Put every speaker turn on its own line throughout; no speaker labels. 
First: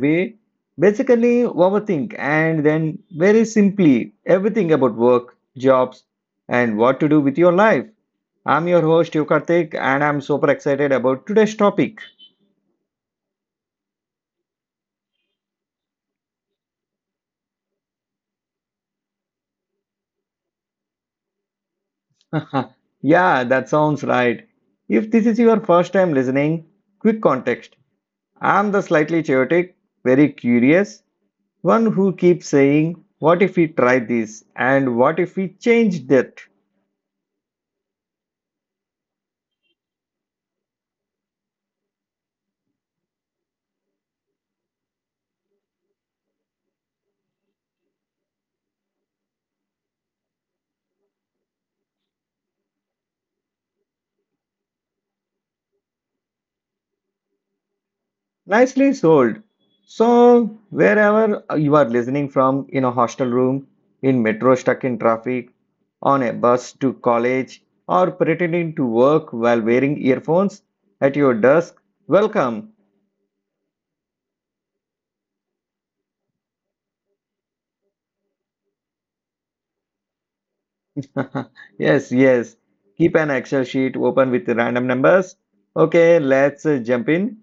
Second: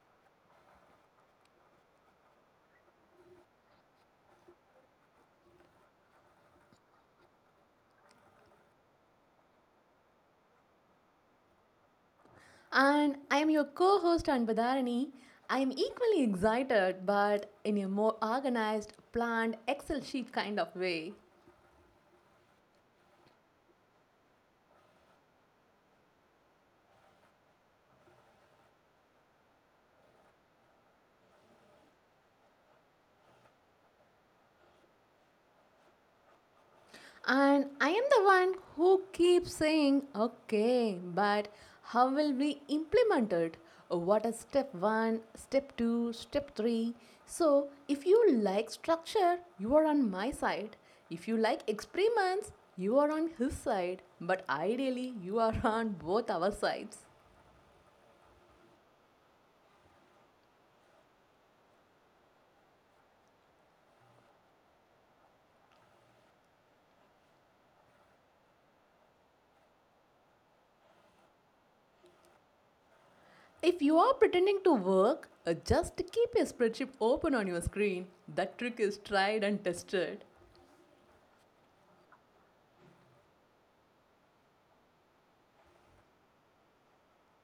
we basically overthink and then very simply everything about work, jobs, and what to do with your life. I'm your host Yukartik and I'm super excited about today's topic.
And I am your co host Anbadharani. I am equally excited, but in a more organized, planned Excel sheet kind of way.
Yeah, that sounds right. If this is your first time listening, quick context. I'm the slightly chaotic, very curious, one who keeps saying, what if we try this? And what if we change that?
And I am the one who keeps saying, okay, but how will we implement it? What is step one, step two, step three? So, if you like structure, you are on my side. If you like experiments, you are on his side. But ideally, you are on both our sides.
Nicely sold. So, wherever you are listening from, in a hostel room, in metro stuck in traffic, on a bus to college, or pretending to work while wearing earphones at your desk, welcome.
If you are pretending to work, just keep a spreadsheet open on your screen. That trick is tried and tested.
Yes, yes. Keep an Excel sheet open with random numbers. Okay, let's jump in.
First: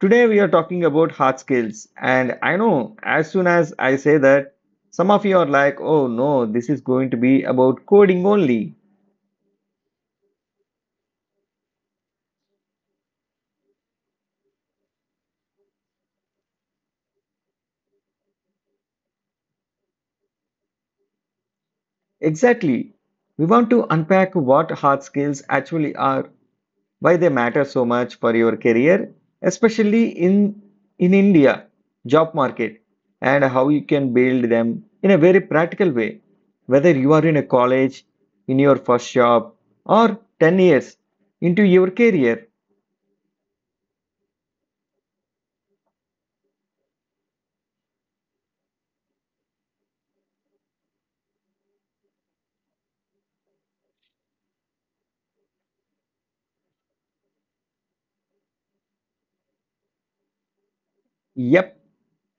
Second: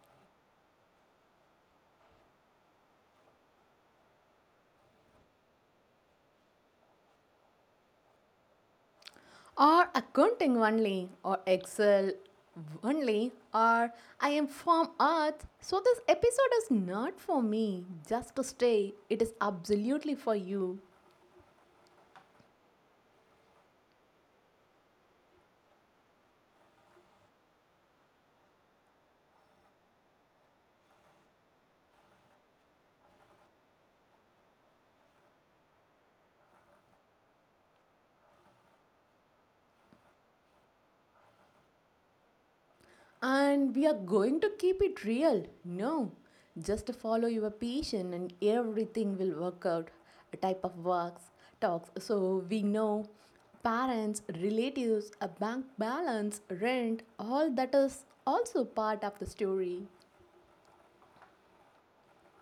Today we are talking about hard skills, and I know as soon as I say that, some of you are like, oh no, this is going to be about coding only.
Or accounting only, or Excel only, or I am from Earth. So this episode is not for me. Just to stay, it is absolutely for you.
Exactly. We want to unpack what hard skills actually are, why they matter so much for your career, especially in India job market, and how you can build them in a very practical way. Whether you are in a college, in your first job, or 10 years into your career.
And we are going to keep it real. No, just follow your passion and everything will work out. A type of works, talks. So we know parents, relatives, a bank balance, rent, all that is also part of the story.
Yep,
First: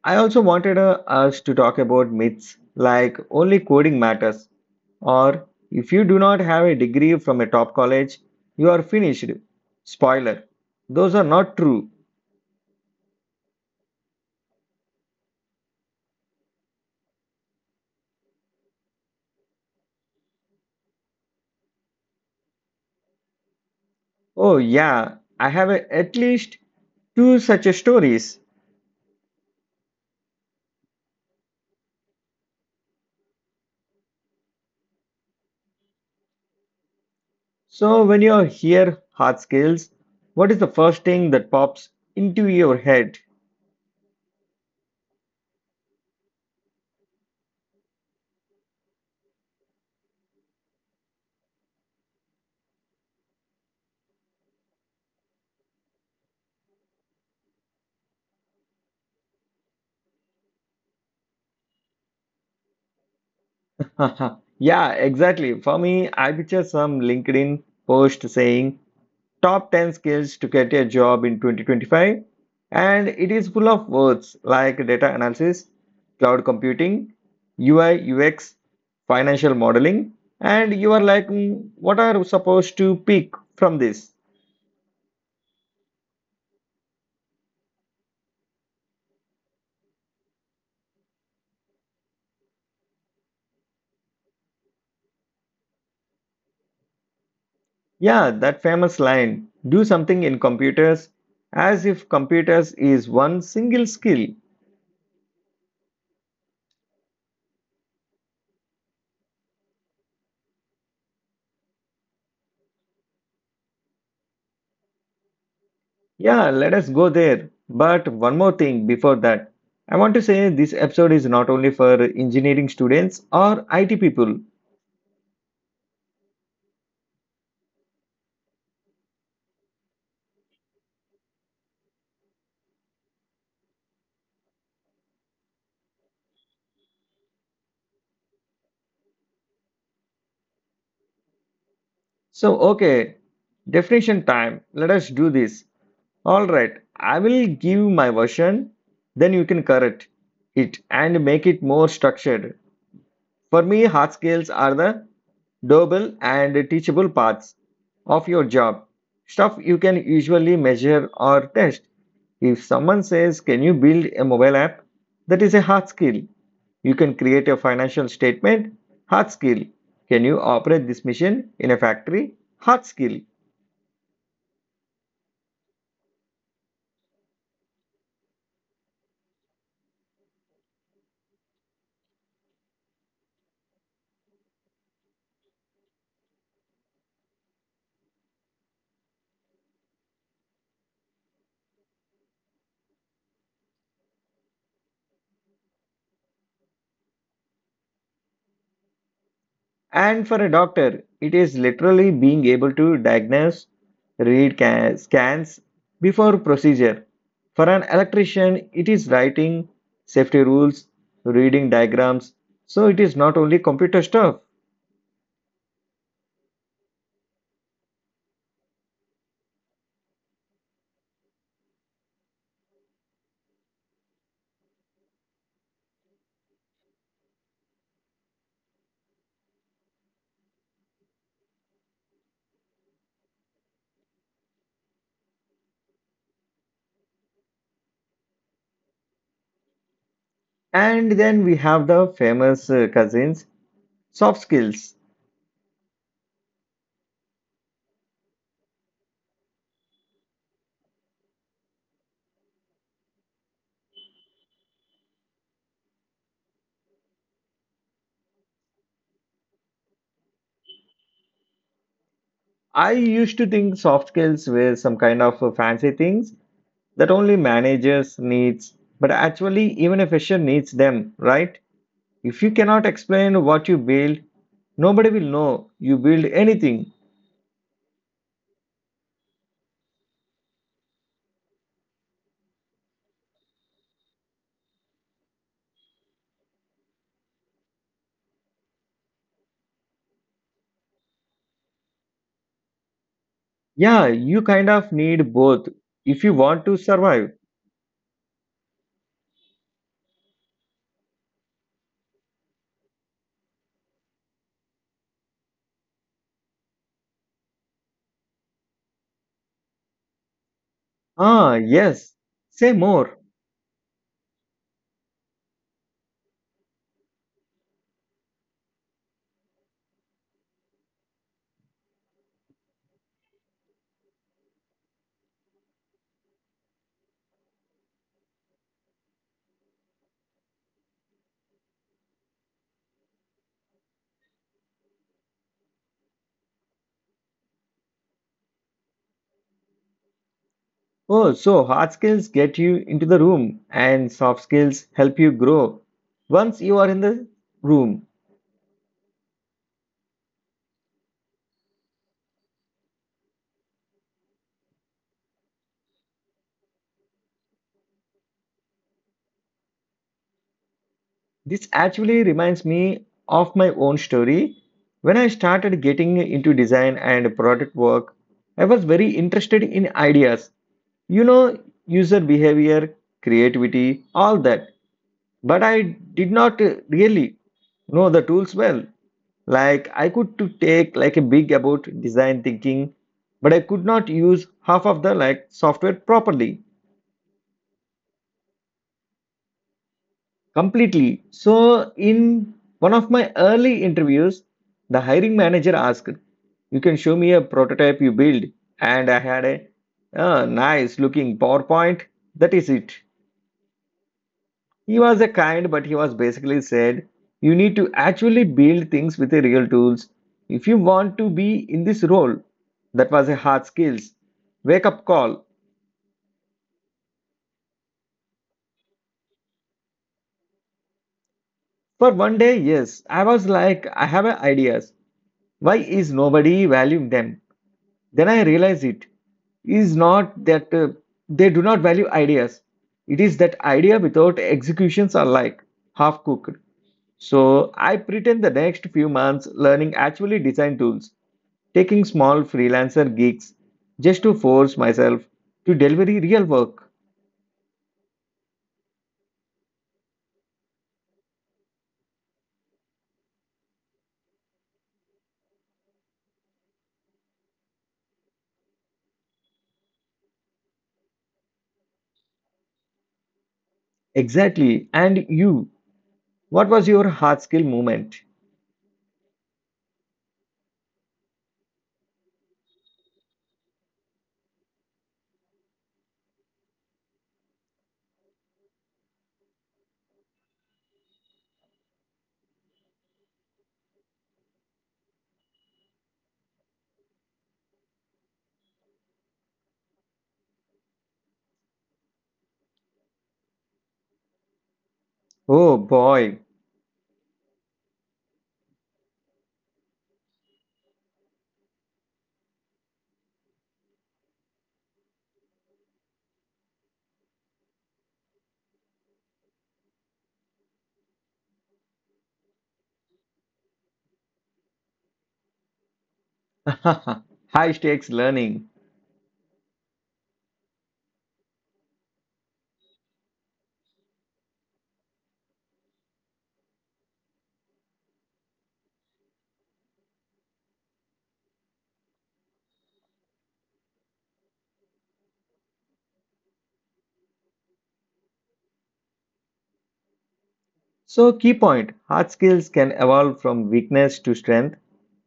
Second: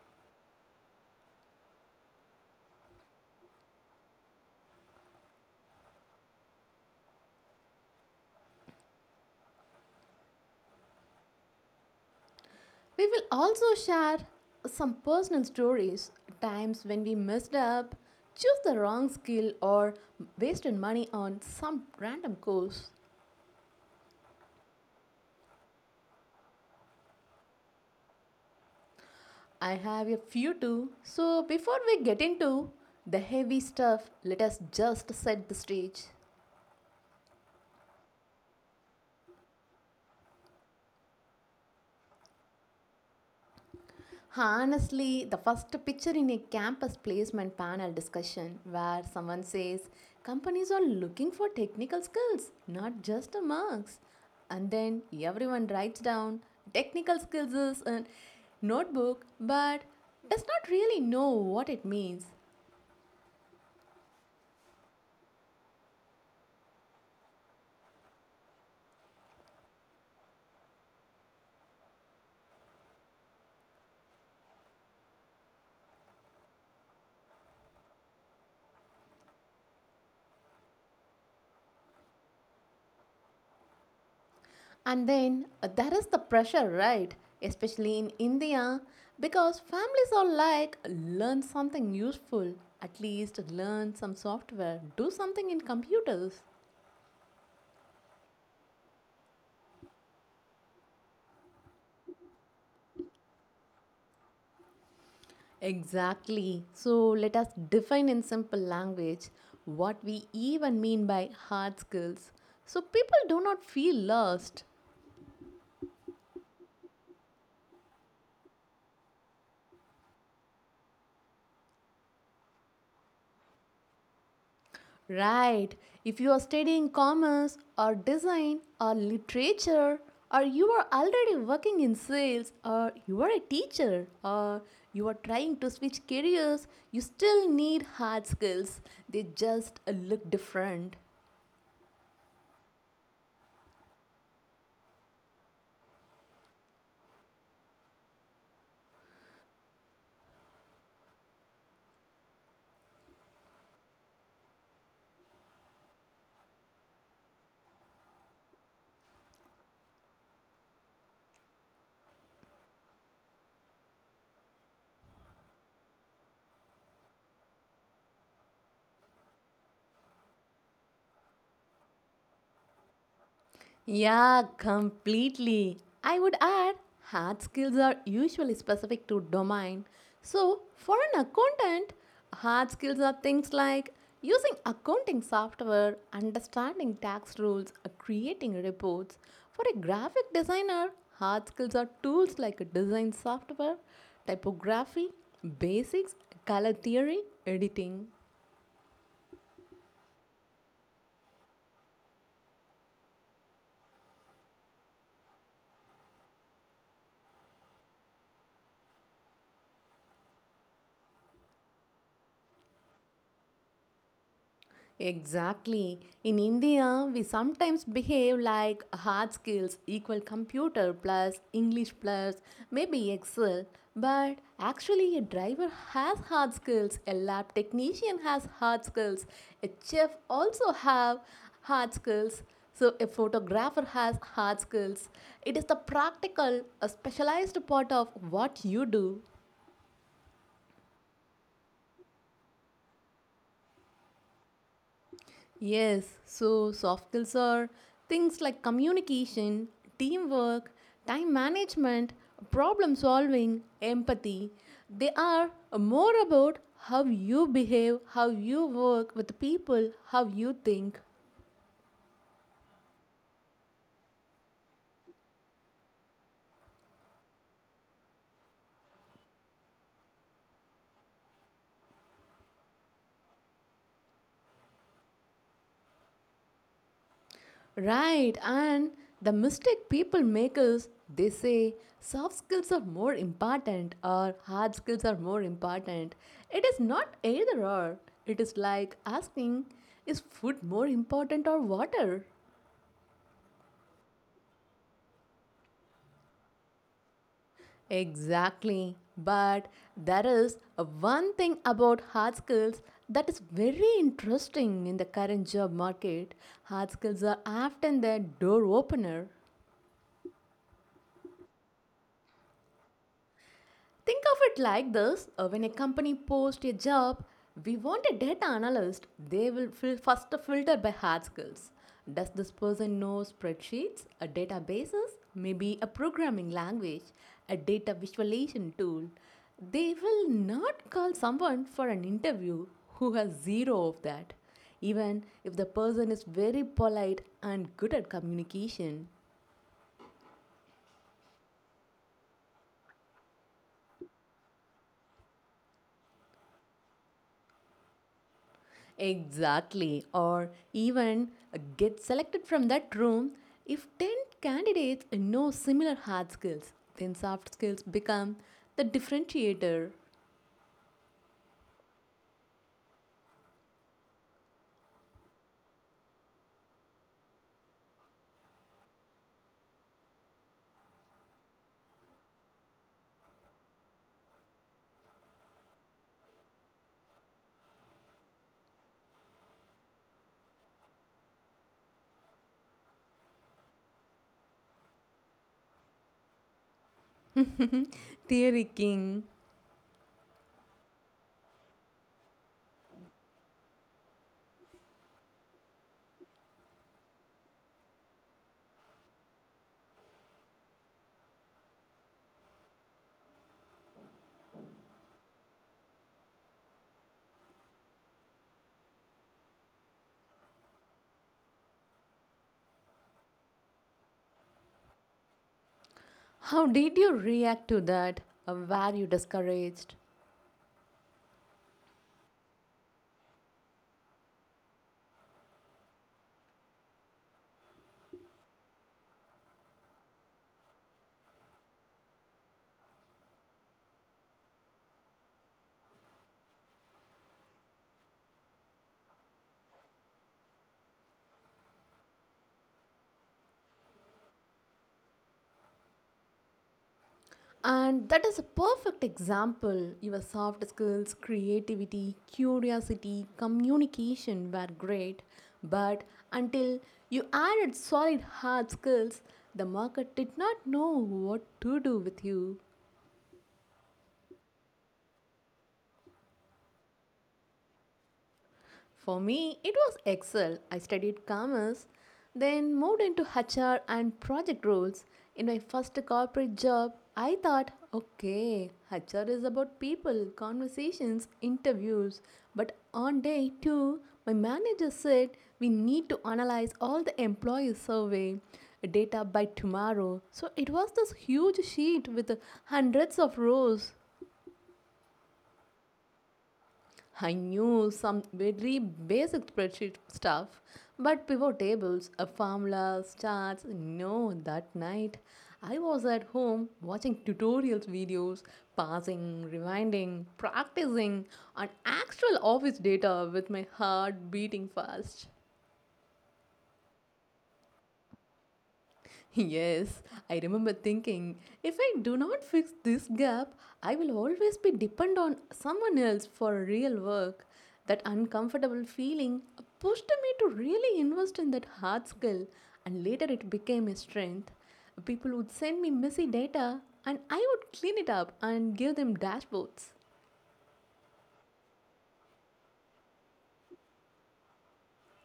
I also wanted us to talk about myths like only coding matters, or if you do not have a degree from a top college, you are finished. Spoiler, those are not true.
We will also share some personal stories, times when we messed up, choose the wrong skill, or wasted money on some random course.
Oh, yeah, at least two such stories.
I have a few too. So, before we get into the heavy stuff, let us just set the stage.
So, when you hear hard skills, what is the first thing that pops into your head?
Honestly, the first picture in a campus placement panel discussion where someone says companies are looking for technical skills, not just the marks. And then everyone writes down technical skills is a notebook but does not really know what it means.
Yeah, exactly. For me, I picture some LinkedIn post saying, top 10 skills to get a job in 2025, and it is full of words like data analysis, cloud computing, ui, ux, financial modeling, and you are like, "Hmm, what are we supposed to pick from this?"
And then there is the pressure, right? Especially in India, because families are like learn something useful, at least learn some software, do something in computers.
Yeah, that famous line, do something in computers, as if computers is one single skill.
Exactly. So let us define in simple language what we even mean by hard skills. So people do not feel lost.
Yeah, let us go there, but one more thing before that. I want to say this episode is not only for engineering students or IT people.
Right. If you are studying commerce or design or literature or you are already working in sales or you are a teacher or you are trying to switch careers, you still need hard skills. They just look different.
So, okay, definition time. Let us do this. All right, I will give my version, then you can correct it and make it more structured. For me, hard skills are the doable and teachable parts of your job, stuff you can usually measure or test. If someone says, can you build a mobile app? That is a hard skill. You can create a financial statement, hard skill. Can you operate this machine in a factory? Hard skill.
Yeah, completely. I would add hard skills are usually specific to domain. So, for an accountant, hard skills are things like using accounting software, understanding tax rules, creating reports. For a graphic designer, hard skills are tools like design software, typography, basics, color theory, editing.
And for a doctor, it is literally being able to diagnose, read scans before procedure. For an electrician, it is writing safety rules, reading diagrams. So it is not only computer stuff.
Exactly. In India, we sometimes behave like hard skills equal computer plus English plus maybe Excel. But actually, a driver has hard skills, a lab technician has hard skills, a chef also have hard skills. So a photographer has hard skills. It is the practical, a specialized part of what you do.
And then we have the famous cousins, soft skills.
Yes, so soft skills are things like communication, teamwork, time management, problem solving, empathy. They are more about how you behave, how you work with people, how you think.
I used to think soft skills were some kind of fancy things that only managers needs, but actually even a fisher needs them, right? If you cannot explain what you build, nobody will know you build anything.
Right, and the mistake people make is they say soft skills are more important or hard skills are more important. It is not either or. It is like asking, is food more important or water?
Yeah, you kind of need both if you want to survive.
Exactly. But there is a one thing about hard skills that is very interesting in the current job market. Hard skills are often the door opener.
Ah, yes. Say more.
Think of it like this when a company posts a job, we want a data analyst, they will first filter by hard skills. Does this person know spreadsheets, a databases, maybe a programming language, a data visualization tool? They will not call someone for an interview who has zero of that even if the person is very polite and good at communication.
Oh, so hard skills get you into the room and soft skills help you grow once you are in the room.
Exactly, or even get selected from that room. If 10 candidates know similar hard skills, then soft skills become the differentiator.
This actually reminds me of my own story. When I started getting into design and product work, I was very interested in ideas, you know, user behavior, creativity, all that. But I did not really know the tools well. Like I could to take like a big about design thinking, but I could not use half of the like software properly.
Theory King,
Completely. So, in one of my early interviews, the hiring manager asked, you can show me a prototype you build? And I had a nice looking PowerPoint. That is it. He was a kind, but he was basically said, you need to actually build things with the real tools if you want to be in this role. That was a hard skills. Wake up call.
how did you react to that? Were you discouraged?
For one day, yes, I was like, I have a ideas. Why is nobody valuing them? Then I realize it is not that they do not value ideas. It is that idea without executions are like half cooked. So I pretend the next few months learning actually design tools, taking small freelancer gigs just to force myself to deliver real work.
And that is a perfect example. Your soft skills, creativity, curiosity, communication were great, but until you added solid hard skills, the market did not know what to do with you.
Exactly. And you, what was your hard skill moment?
For me, it was Excel. I studied commerce, then moved into HR and project roles. In my first corporate job, I thought, okay, HR is about people, conversations, interviews. But on day two, my manager said we need to analyze all the employee survey data by tomorrow. So it was this huge sheet with hundreds of rows.
Oh boy.
I knew some very basic spreadsheet stuff, but pivot tables, a formulas, charts, no, that night I was at home watching tutorials videos, pausing, rewinding, practicing, on actual office data with my heart beating fast.
High stakes learning.
Yes, I remember thinking if I do not fix this gap, I will always be dependent on someone else for real work. That uncomfortable feeling pushed me to really invest in that hard skill, and later it became a strength. People would send me messy data, and I would clean it up and give them dashboards.
So, key point, hard skills can evolve from weakness to strength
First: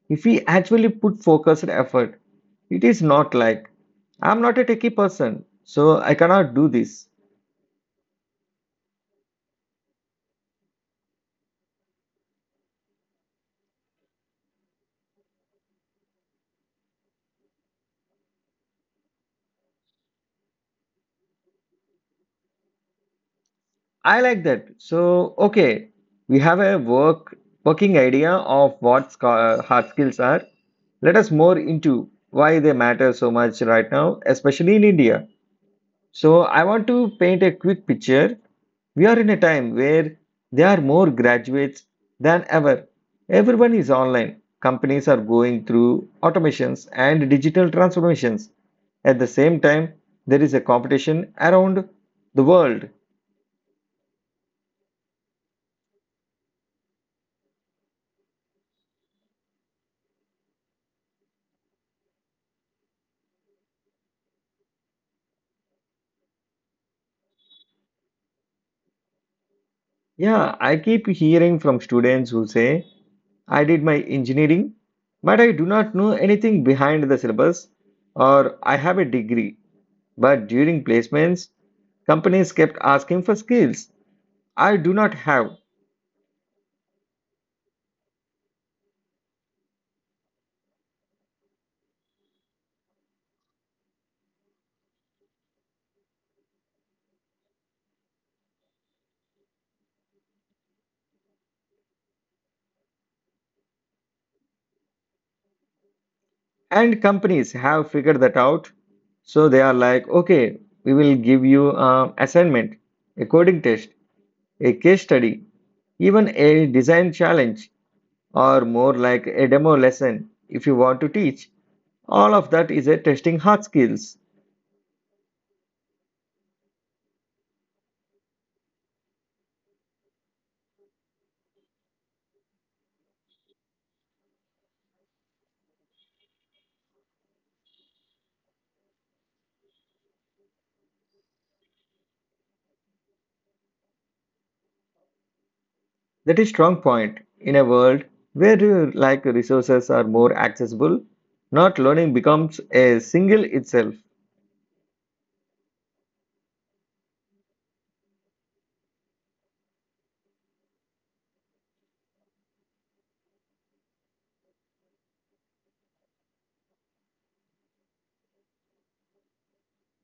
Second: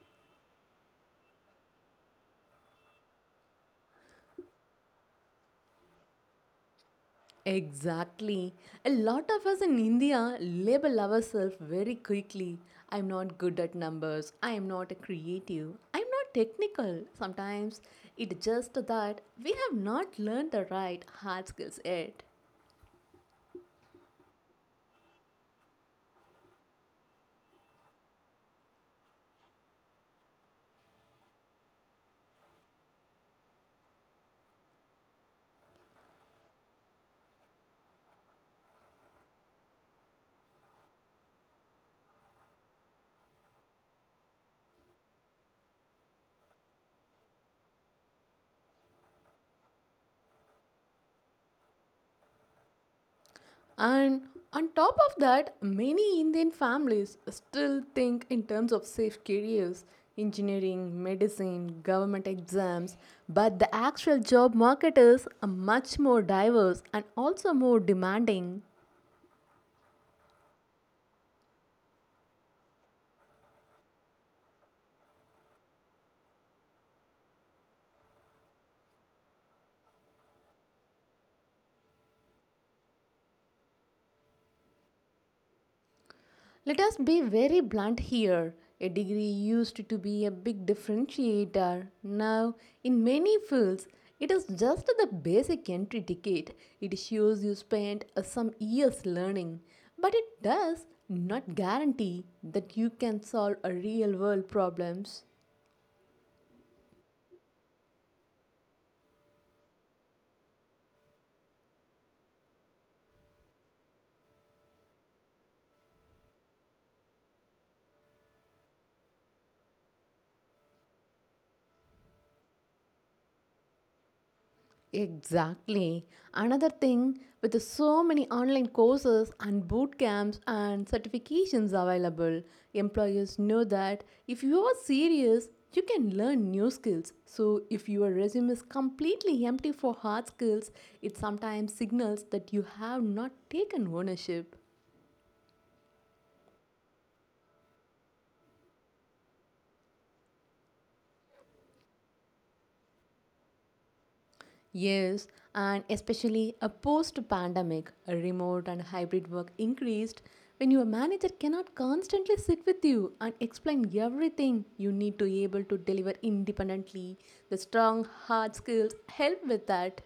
if we actually put focused effort. It is not like I'm not a techie person, so I cannot do this.
Exactly. A lot of us in India label ourselves very quickly. I'm not good at numbers. I am not a creative. I'm not technical. Sometimes it's just that we have not learned the right hard skills yet.
I like that. So, okay, we have a working idea of what hard skills are. Let us more into why they matter so much right now, especially in India. So I want to paint a quick picture. We are in a time where there are more graduates than ever. Everyone is online. Companies are going through automations and digital transformations. At the same time, there is a competition around the world.
And on top of that, many Indian families still think in terms of safe careers engineering, medicine, government exams. But the actual job market is much more diverse and also more demanding.
Yeah, I keep hearing from students who say I did my engineering, but I do not know anything behind the syllabus, or I have a degree. But during placements, companies kept asking for skills I do not have,
Let us be very blunt here. A degree used to be a big differentiator. Now, in many fields, it is just the basic entry ticket. It shows you spent some years learning, but it does not guarantee that you can solve a real world problems.
and companies have figured that out. So they are like, okay, we will give you an assignment, a coding test, a case study, even a design challenge, or more like a demo lesson if you want to teach. All of that is a testing hard skills.
Exactly. Another thing with the so many online courses and boot camps and certifications available, employers know that if you are serious, you can learn new skills. So if your resume is completely empty for hard skills, it sometimes signals that you have not taken ownership.
That is strong point. In a world where like resources are more accessible, not learning becomes a single itself.
Yes, and especially a post pandemic, a remote and hybrid work increased when your manager cannot constantly sit with you and explain everything you need to be able to deliver independently. The strong hard skills help with that.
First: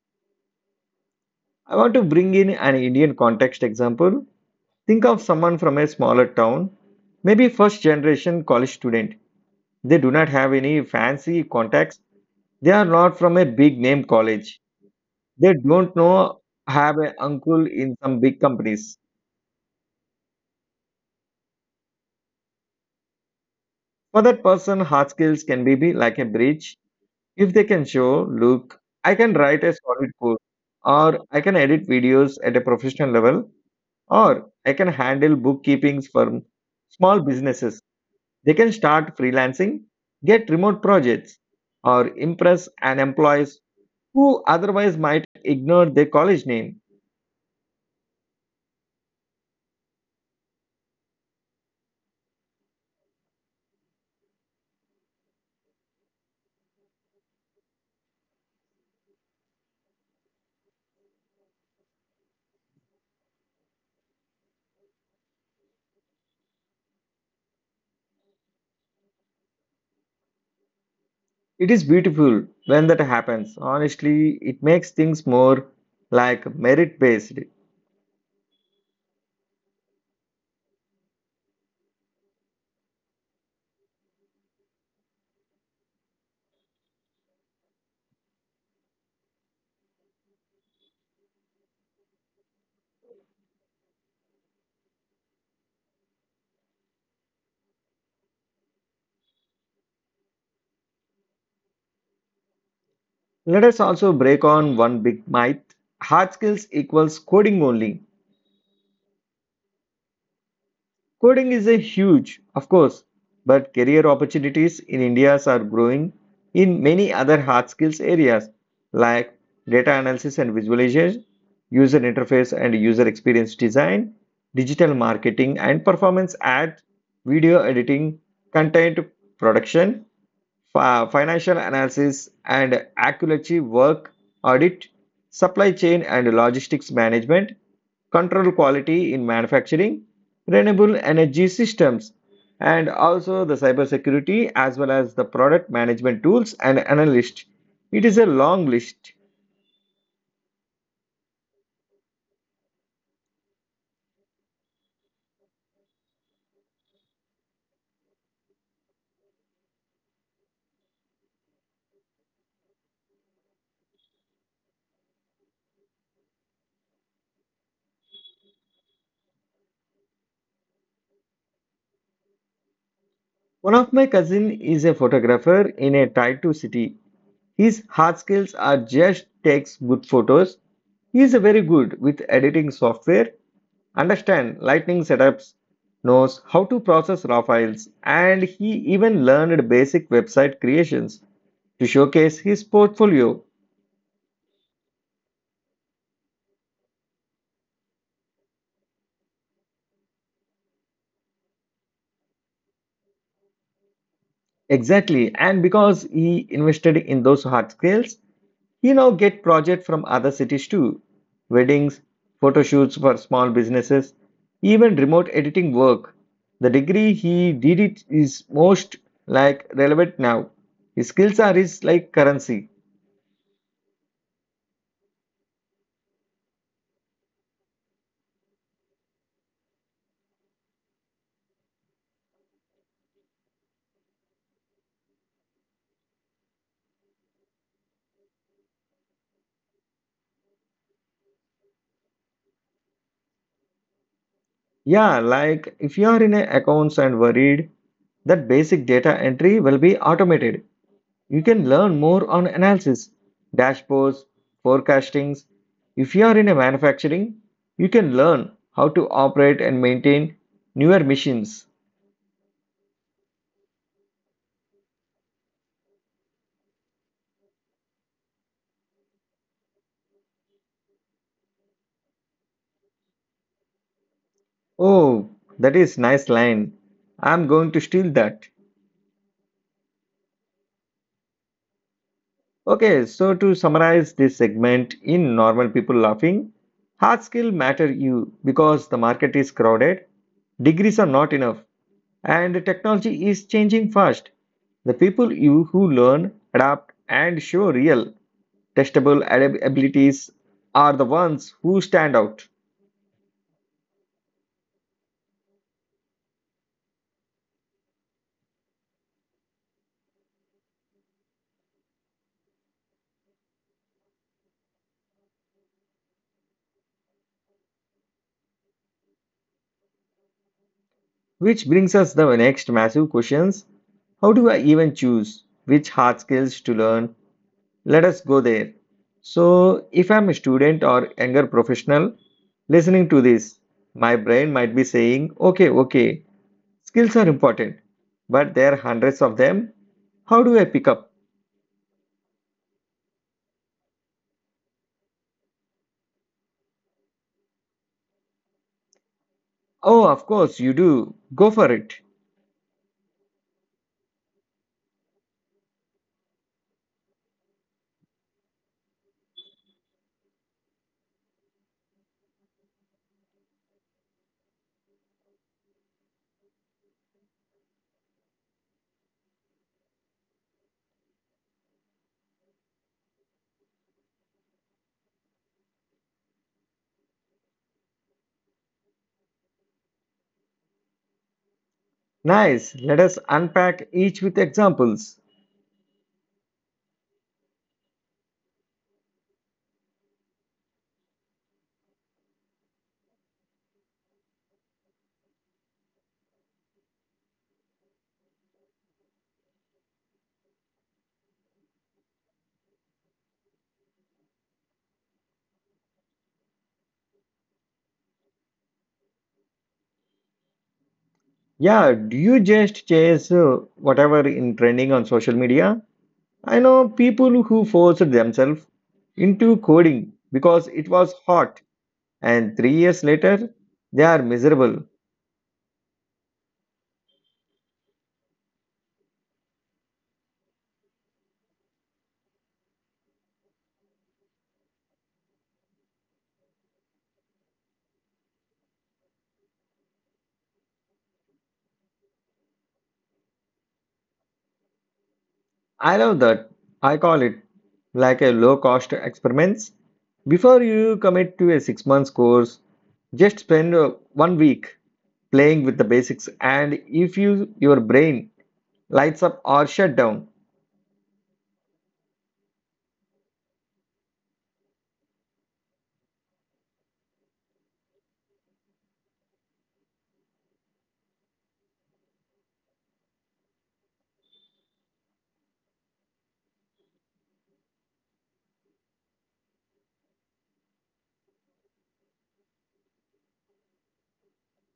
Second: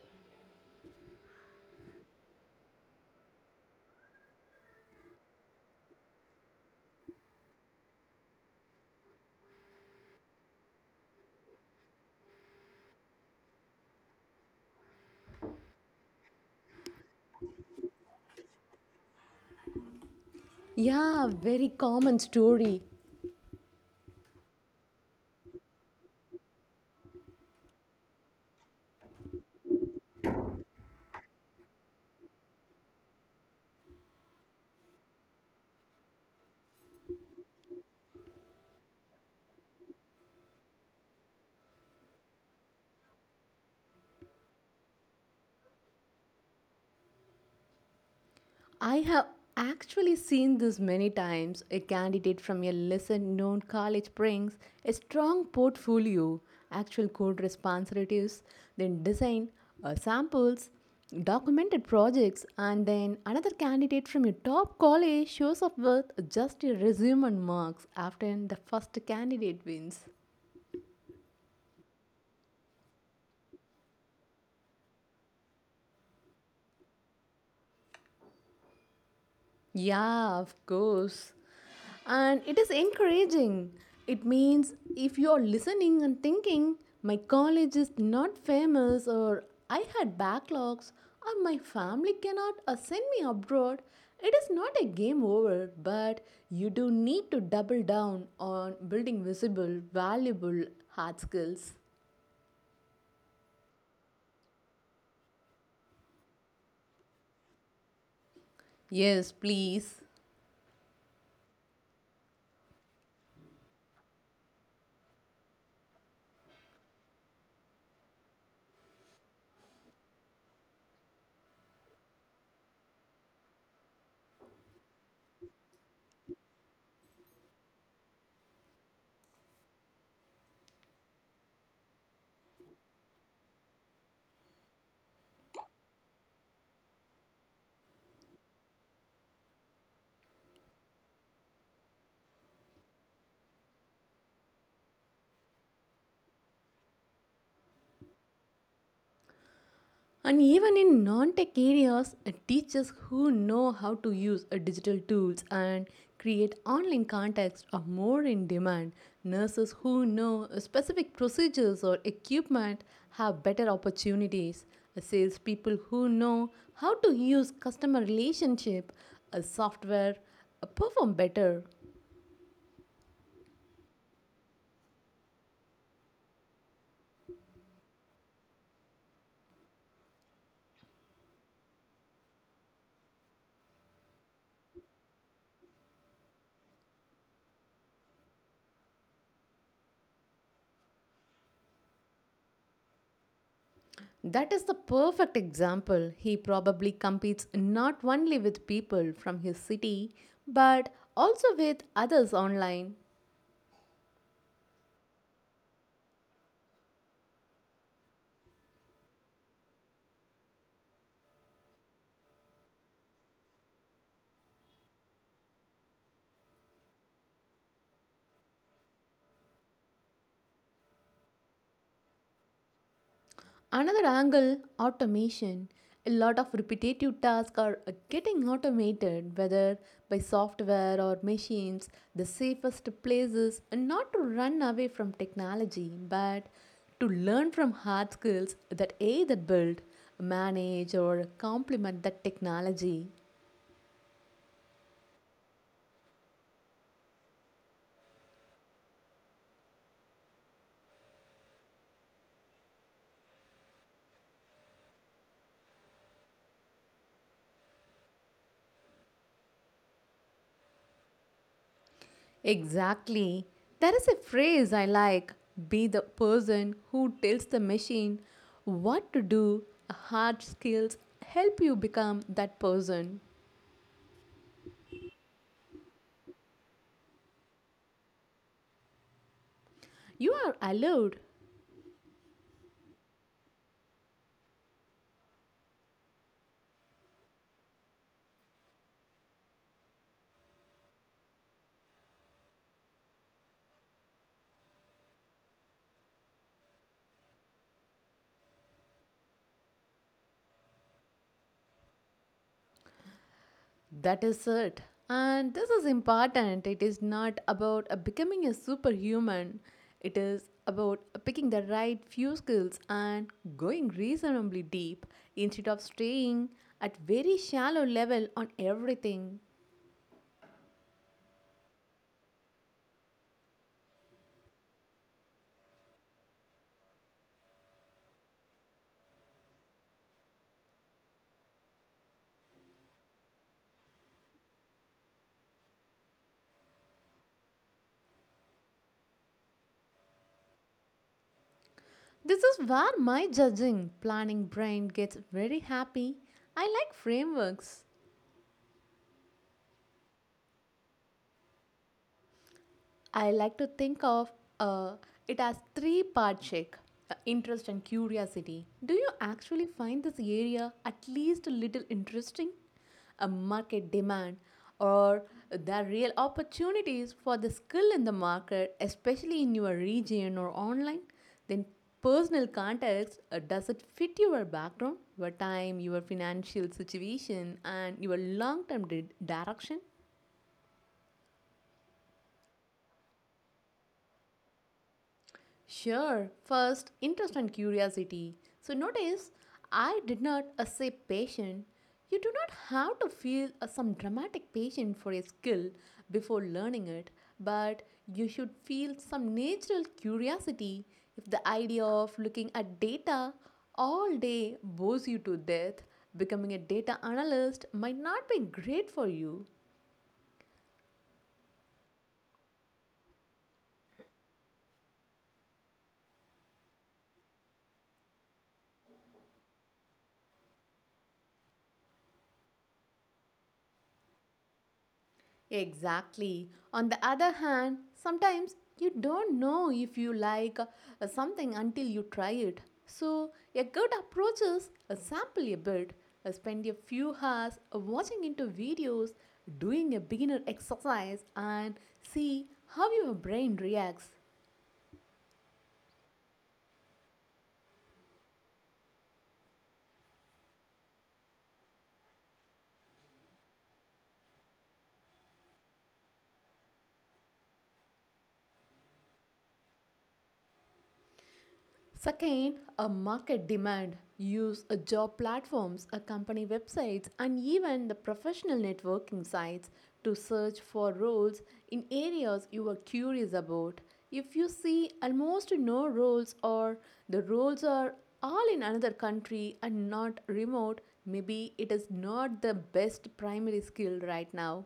I want to bring in an Indian context example. Think of someone from a smaller town, maybe first generation college student. They do not have any fancy contacts. They are not from a big name college. They don't know have an uncle in some big companies.
Yeah, very common story.
For that person, hard skills can be like a bridge. If they can show, look, I can write a solid code, or I can edit videos at a professional level, or I can handle bookkeepings for small businesses. They can start freelancing, get remote projects, or impress an employees who otherwise might ignore their college name.
I have actually seen this many times. A candidate from a lesser known college brings a strong portfolio, actual code responsibilities, then design samples, documented projects, and then another candidate from a top college shows up with just a resume and marks after the first candidate wins.
It is beautiful when that happens. Honestly, it makes things more like merit based.
Yeah, of course. And it is encouraging. It means if you are listening and thinking, my college is not famous, or I had backlogs, or my family cannot send me abroad, it is not a game over, but you do need to double down on building visible, valuable hard skills.
Let us also break on one big myth, hard skills equals coding only.
Yes, please.
Coding is a huge, of course, but career opportunities in India are growing in many other hard skills areas like data analysis and visualization, user interface and user experience design, digital marketing and performance ad, video editing, content production, financial analysis and accuracy work, audit, supply chain and logistics management, control quality in manufacturing, renewable energy systems, and also the cybersecurity as well as the product management tools and analyst. It is a long list.
And even in non-tech areas, teachers who know how to use digital tools and create online contacts are more in demand. Nurses who know specific procedures or equipment have better opportunities. Salespeople who know how to use customer relationship software perform better.
One of my cousin is a photographer in a tier 2 city. His hard skills are just takes good photos. He is very good with editing software, understand lighting setups, knows how to process raw files, and he even learned basic website creations to showcase his portfolio.
That is the perfect example. He probably competes not only with people from his city, but also with others online.
Exactly. And because he invested in those hard skills, he now get project from other cities too. Weddings, photo shoots for small businesses, even remote editing work. The degree he did it is most like relevant now. His skills are his like currency.
Another angle automation. A lot of repetitive tasks are getting automated, whether by software or machines. The safest place is not to run away from technology, but to learn from hard skills that either build, manage, or complement that technology.
Yeah, like if you are in a accounts and worried, that basic data entry will be automated. You can learn more on analysis, dashboards, forecastings. If you are in a manufacturing, you can learn how to operate and maintain newer machines.
Exactly. There is a phrase I like be the person who tells the machine what to do. Hard skills help you become that person.
Oh, that is nice line. I am going to steal that.
You are allowed.
Okay, so to summarize this segment in normal people laughing, hard skill matter you because the market is crowded, degrees are not enough, and technology is changing fast. The people you who learn, adapt, and show real testable abilities are the ones who stand out.
That is it. And this is important. It is not about becoming a superhuman, it is about picking the right few skills and going reasonably deep instead of staying at very shallow level on everything.
Which brings us the next massive questions. How do I even choose which hard skills to learn? Let us go there. So, if I'm a student or younger professional listening to this, my brain might be saying, okay, okay, skills are important, but there are hundreds of them. How do I pick up?
This is where my judging planning brain gets very happy. I like frameworks.
Oh, of course, you do. Go for it.
I like to think of uh, it as three-part check interest and curiosity. Do you actually find this area at least a little interesting? A market demand or there are real opportunities for the skill in the market, especially in your region or online? Then personal context does it fit your background, your time, your financial situation, and your long term direction?
Nice. Let us unpack each with examples.
Sure, first, interest and curiosity. So notice, I did not say patient. You do not have to feel some dramatic patient for a skill before learning it, but you should feel some natural curiosity if the idea of looking at data all day bores you to death. Becoming a data analyst might not be great for you.
Yeah, do you just chase whatever in trending on social media? I know people who forced themselves into coding because it was hot. And 3 years later, they are miserable.
Exactly. On the other hand, sometimes you don't know if you like something until you try it. So, a good approach is sample a bit, spend a few hours watching into videos, doing a beginner exercise, and see how your brain reacts.
I love that. I call it like a low cost experiments. Before you commit to a 6 months course, just spend one week playing with the basics and if you your brain lights up or shut down.
Second, a market demand. Use a job platforms, a company websites, and even the professional networking sites to search for roles in areas you are curious about. If you see almost no roles or the roles are all in another country and not remote, maybe it is not the best primary skill right now.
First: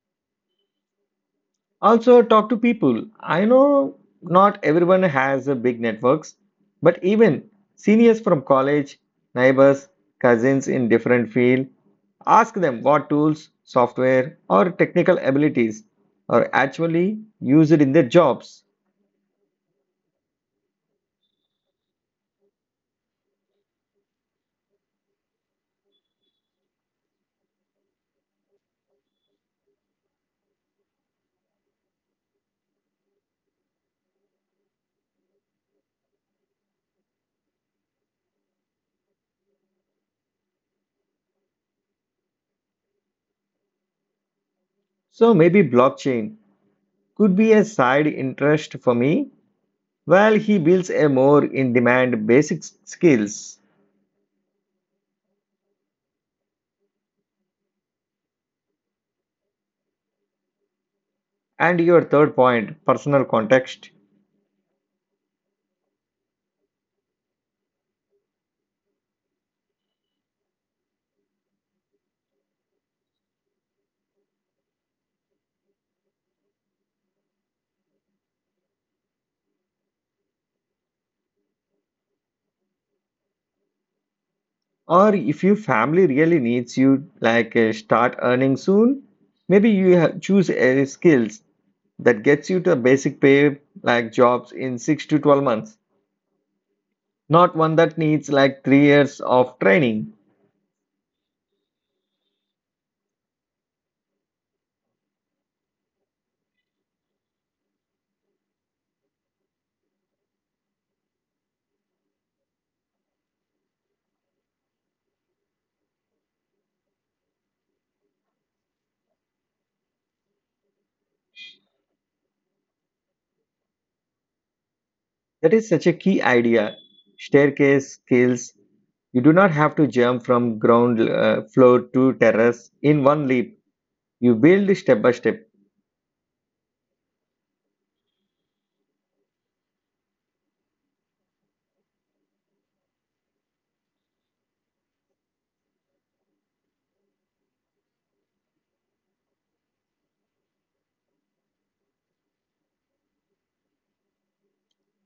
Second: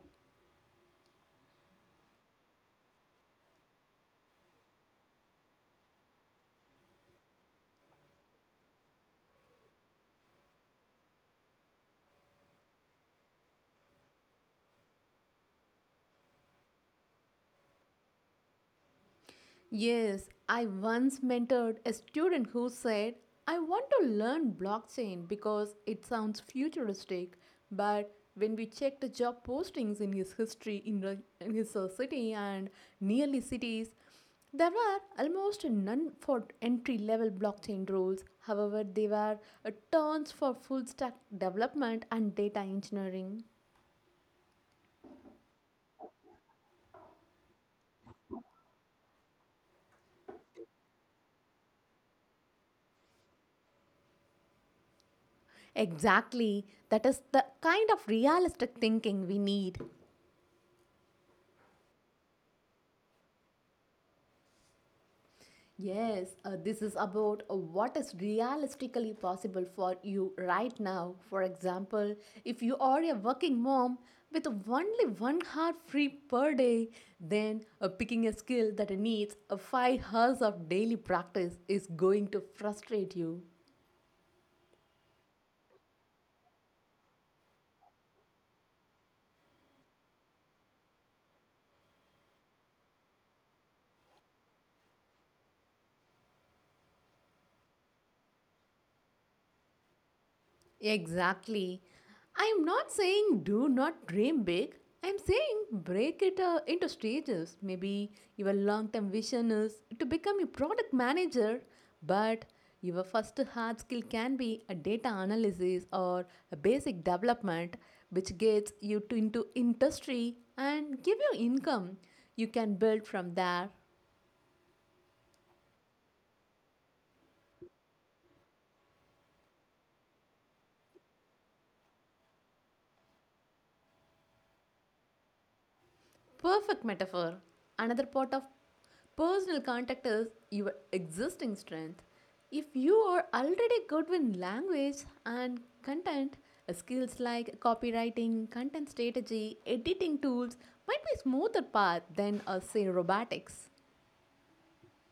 Also, talk to people. I know not everyone has a big networks, but even seniors from college, neighbors, cousins in different field, ask them what tools, software, or technical abilities are actually used in their jobs.
Yes, I once mentored a student who said, "I want to learn blockchain because it sounds futuristic." But when we checked the job postings in his history in, the- in his city and nearly cities, there were almost none for entry level blockchain roles. However, there were tons for full stack development and data engineering.
So maybe blockchain could be a side interest for me while he builds a more in demand basic skills.
Exactly, that is the kind of realistic thinking we need.
And your third point, personal context.
Yes, this is about what is realistically possible for you right now. For example, if you are a working mom with only 1 hour free per day, then picking a skill that needs 5 hours of daily practice is going to frustrate you.
Or if your family really needs you, like start earning soon, maybe you ha choose a skills that gets you to a basic pay like jobs in 6 to 12 months, not one that needs like 3 years of training.
Exactly. I'm not saying do not dream big. I'm saying break it into stages. Maybe your long term vision is to become a product manager, but your first hard skill can be a data analysis or a basic development, which gets you to into industry and give you income you can build from there.
That is such a key idea. Staircase skills. You do not have to jump from ground floor to terrace in one leap. You build step by step.
Perfect metaphor. Another part of personal contact is your existing strength. If you are already good with language and content, skills like copywriting, content strategy, editing tools might be smoother path than a say robotics.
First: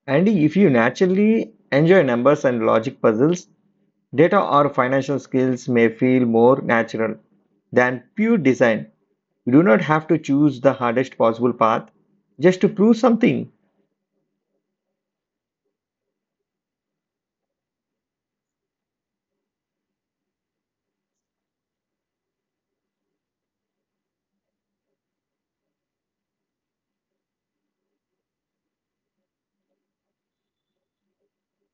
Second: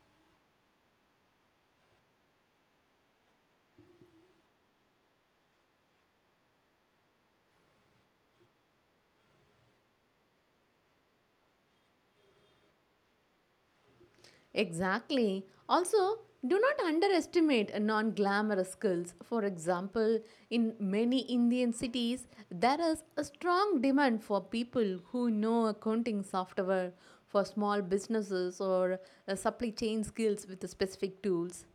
And if you naturally enjoy numbers and logic puzzles, data or financial skills may feel more natural than pure design. You do not have to choose the hardest possible path just to prove something.
Exactly. Also, do not underestimate non glamorous skills. For example, in many Indian cities, there is a strong demand for people who know accounting software for small businesses or supply chain skills with specific tools.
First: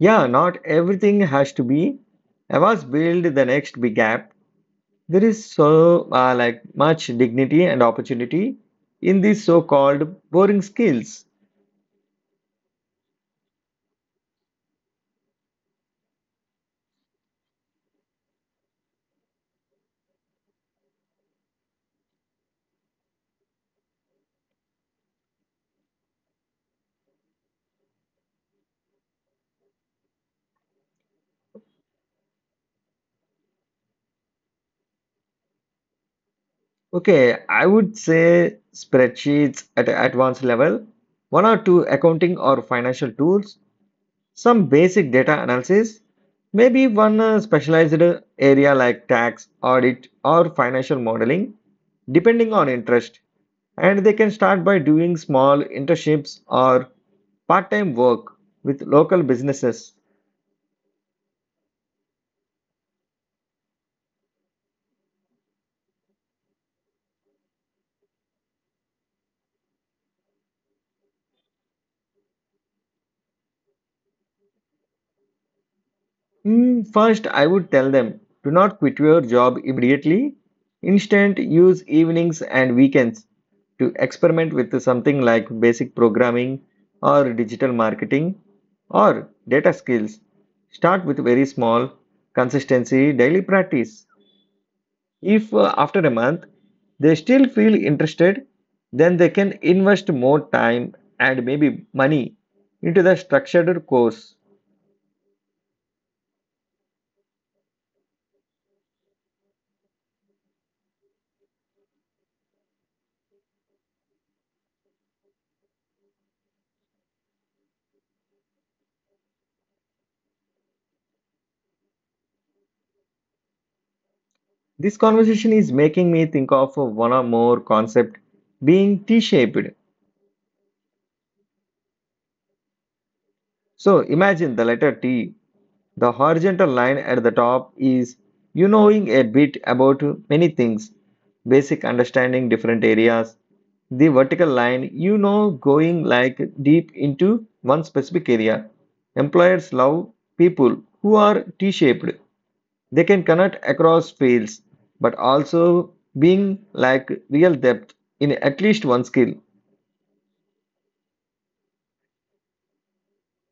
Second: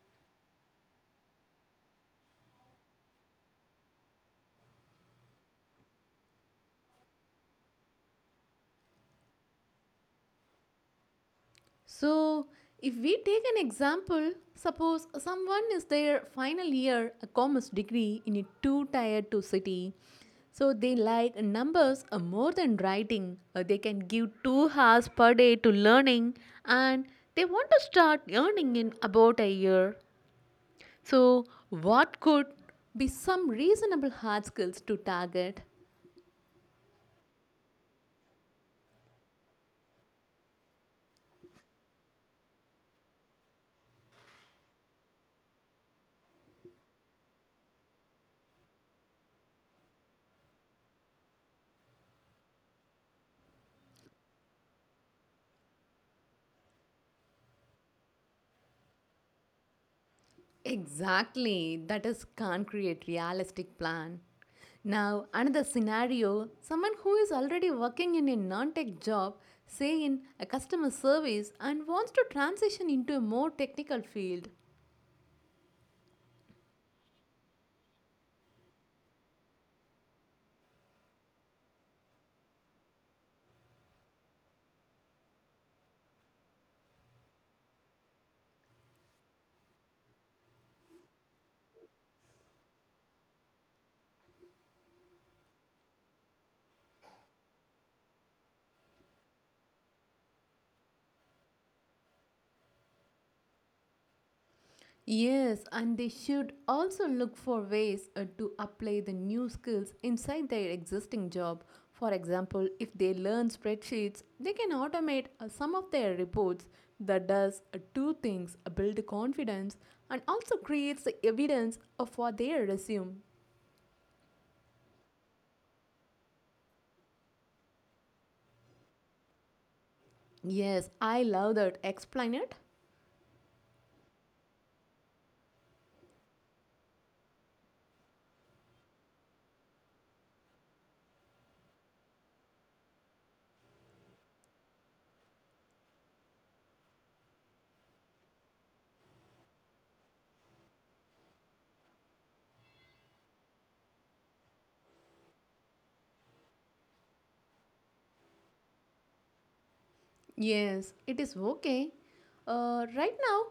Yeah, not everything has to be. I was build the next big app. There is so like much dignity and opportunity in these so-called boring skills.
So, if we take an example, suppose someone is their final year, a commerce degree in a 2 tired to city. So, they like numbers more than writing. They can give 2 hours per day to learning and they want to start earning in about a year. So, what could be some reasonable hard skills to target?
Okay, I would say spreadsheets at advanced level, one or two accounting or financial tools, some basic data analysis, maybe one specialized area like tax, audit, or financial modeling, depending on interest. And they can start by doing small internships or part time work with local businesses.
Exactly, that is can't create realistic plan. Now, another scenario, someone who is already working in a non-tech job, say in a customer service and wants to transition into a more technical field.
Hmm, first, I would tell them do not quit your job immediately. Instead, use evenings and weekends to experiment with something like basic programming or digital marketing or data skills. Start with very small, consistency, daily practice. If after a month they still feel interested, then they can invest more time and maybe money into the structured course.
Yes, and they should also look for ways to apply the new skills inside their existing job. For example, if they learn spreadsheets, they can automate some of their reports that does two things, build confidence and also creates the evidence for their resume.
This conversation is making me think of one or more concept being T-shaped.
Yes, I love that. Explain it.
So imagine the letter T. The horizontal line at the top is you knowing a bit about many things, basic understanding different areas. The vertical line, you know, going like deep into one specific area. Employers love people who are T-shaped. They can connect across fields, but also being like real depth in at least one skill.
Yes, it is okay. Right now,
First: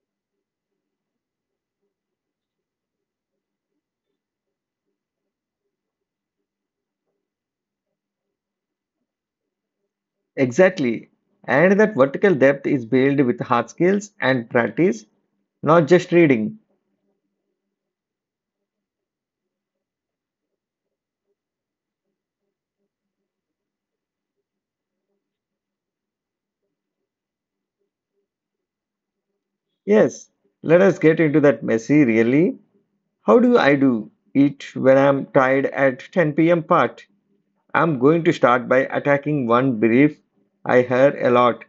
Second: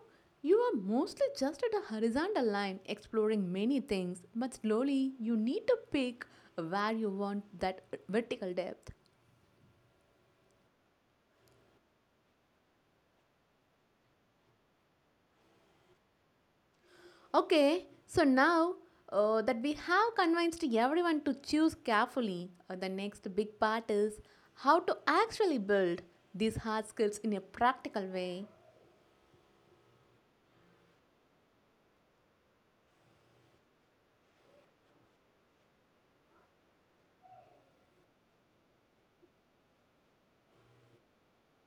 you are mostly just at a horizontal line, exploring many things, but slowly you need to pick where you want that vertical depth.
Exactly. And that vertical depth is built with hard skills and practice, not just reading.
Okay, so now that we have convinced everyone to choose carefully, the next big part is how to actually build these hard skills in a practical way.
Yes, let us get into that messy really. How do I do it when I'm tired at 10 p.m. part? I'm going to start by attacking one brief I hear a lot.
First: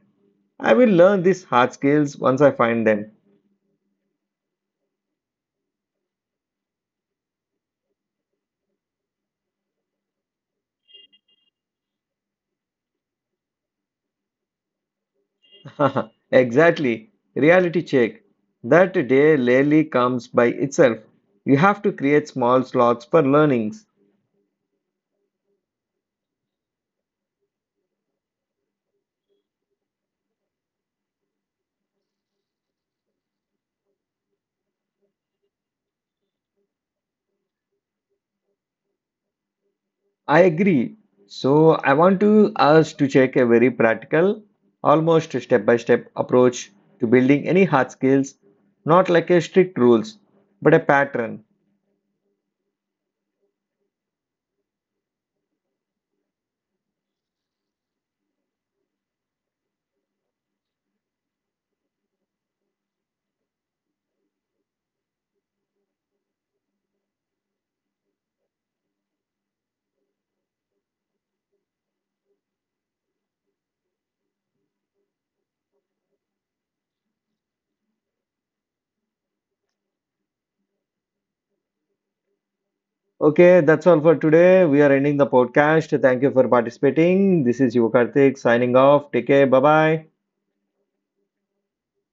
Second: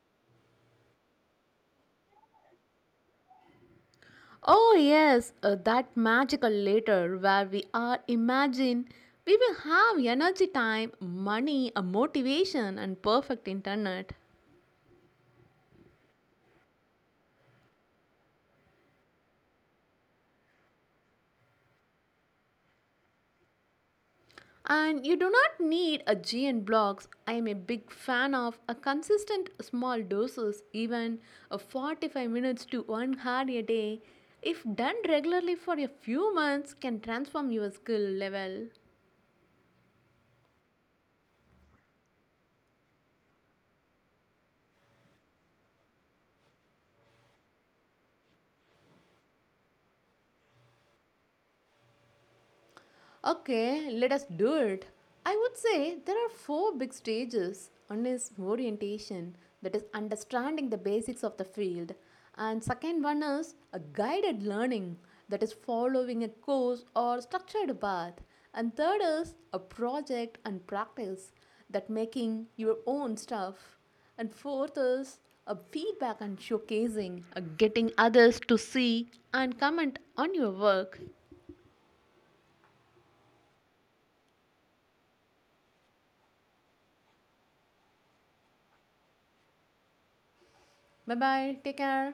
I will learn these hard skills once I find them.
Oh yes, that magical later where we are imagine we will have energy, time, money, a motivation and perfect internet.
Exactly. Reality check. That day rarely comes by itself. You have to create small slots for learnings.
And you do not need a GN blocks. I am a big fan of a consistent small doses, even a 45 minutes to 1 hour a day. If done regularly for a few months can transform your skill level.
I agree. So I want to us to check a very practical, almost step-by-step approach to building any hard skills, not like a strict rules, but a pattern.
Okay, let us do it. I would say there are four big stages. One is orientation, that is understanding the basics of the field. And second one is a guided learning, that is following a course or structured path. And third is a project and practice, that making your own stuff. And fourth is a feedback and showcasing, a getting others to see and comment on your work.
Okay, that's all for today. We are ending the podcast. Thank you for participating. This is Yuva Karthik signing off. Take care. Bye bye.
Bye bye, take care.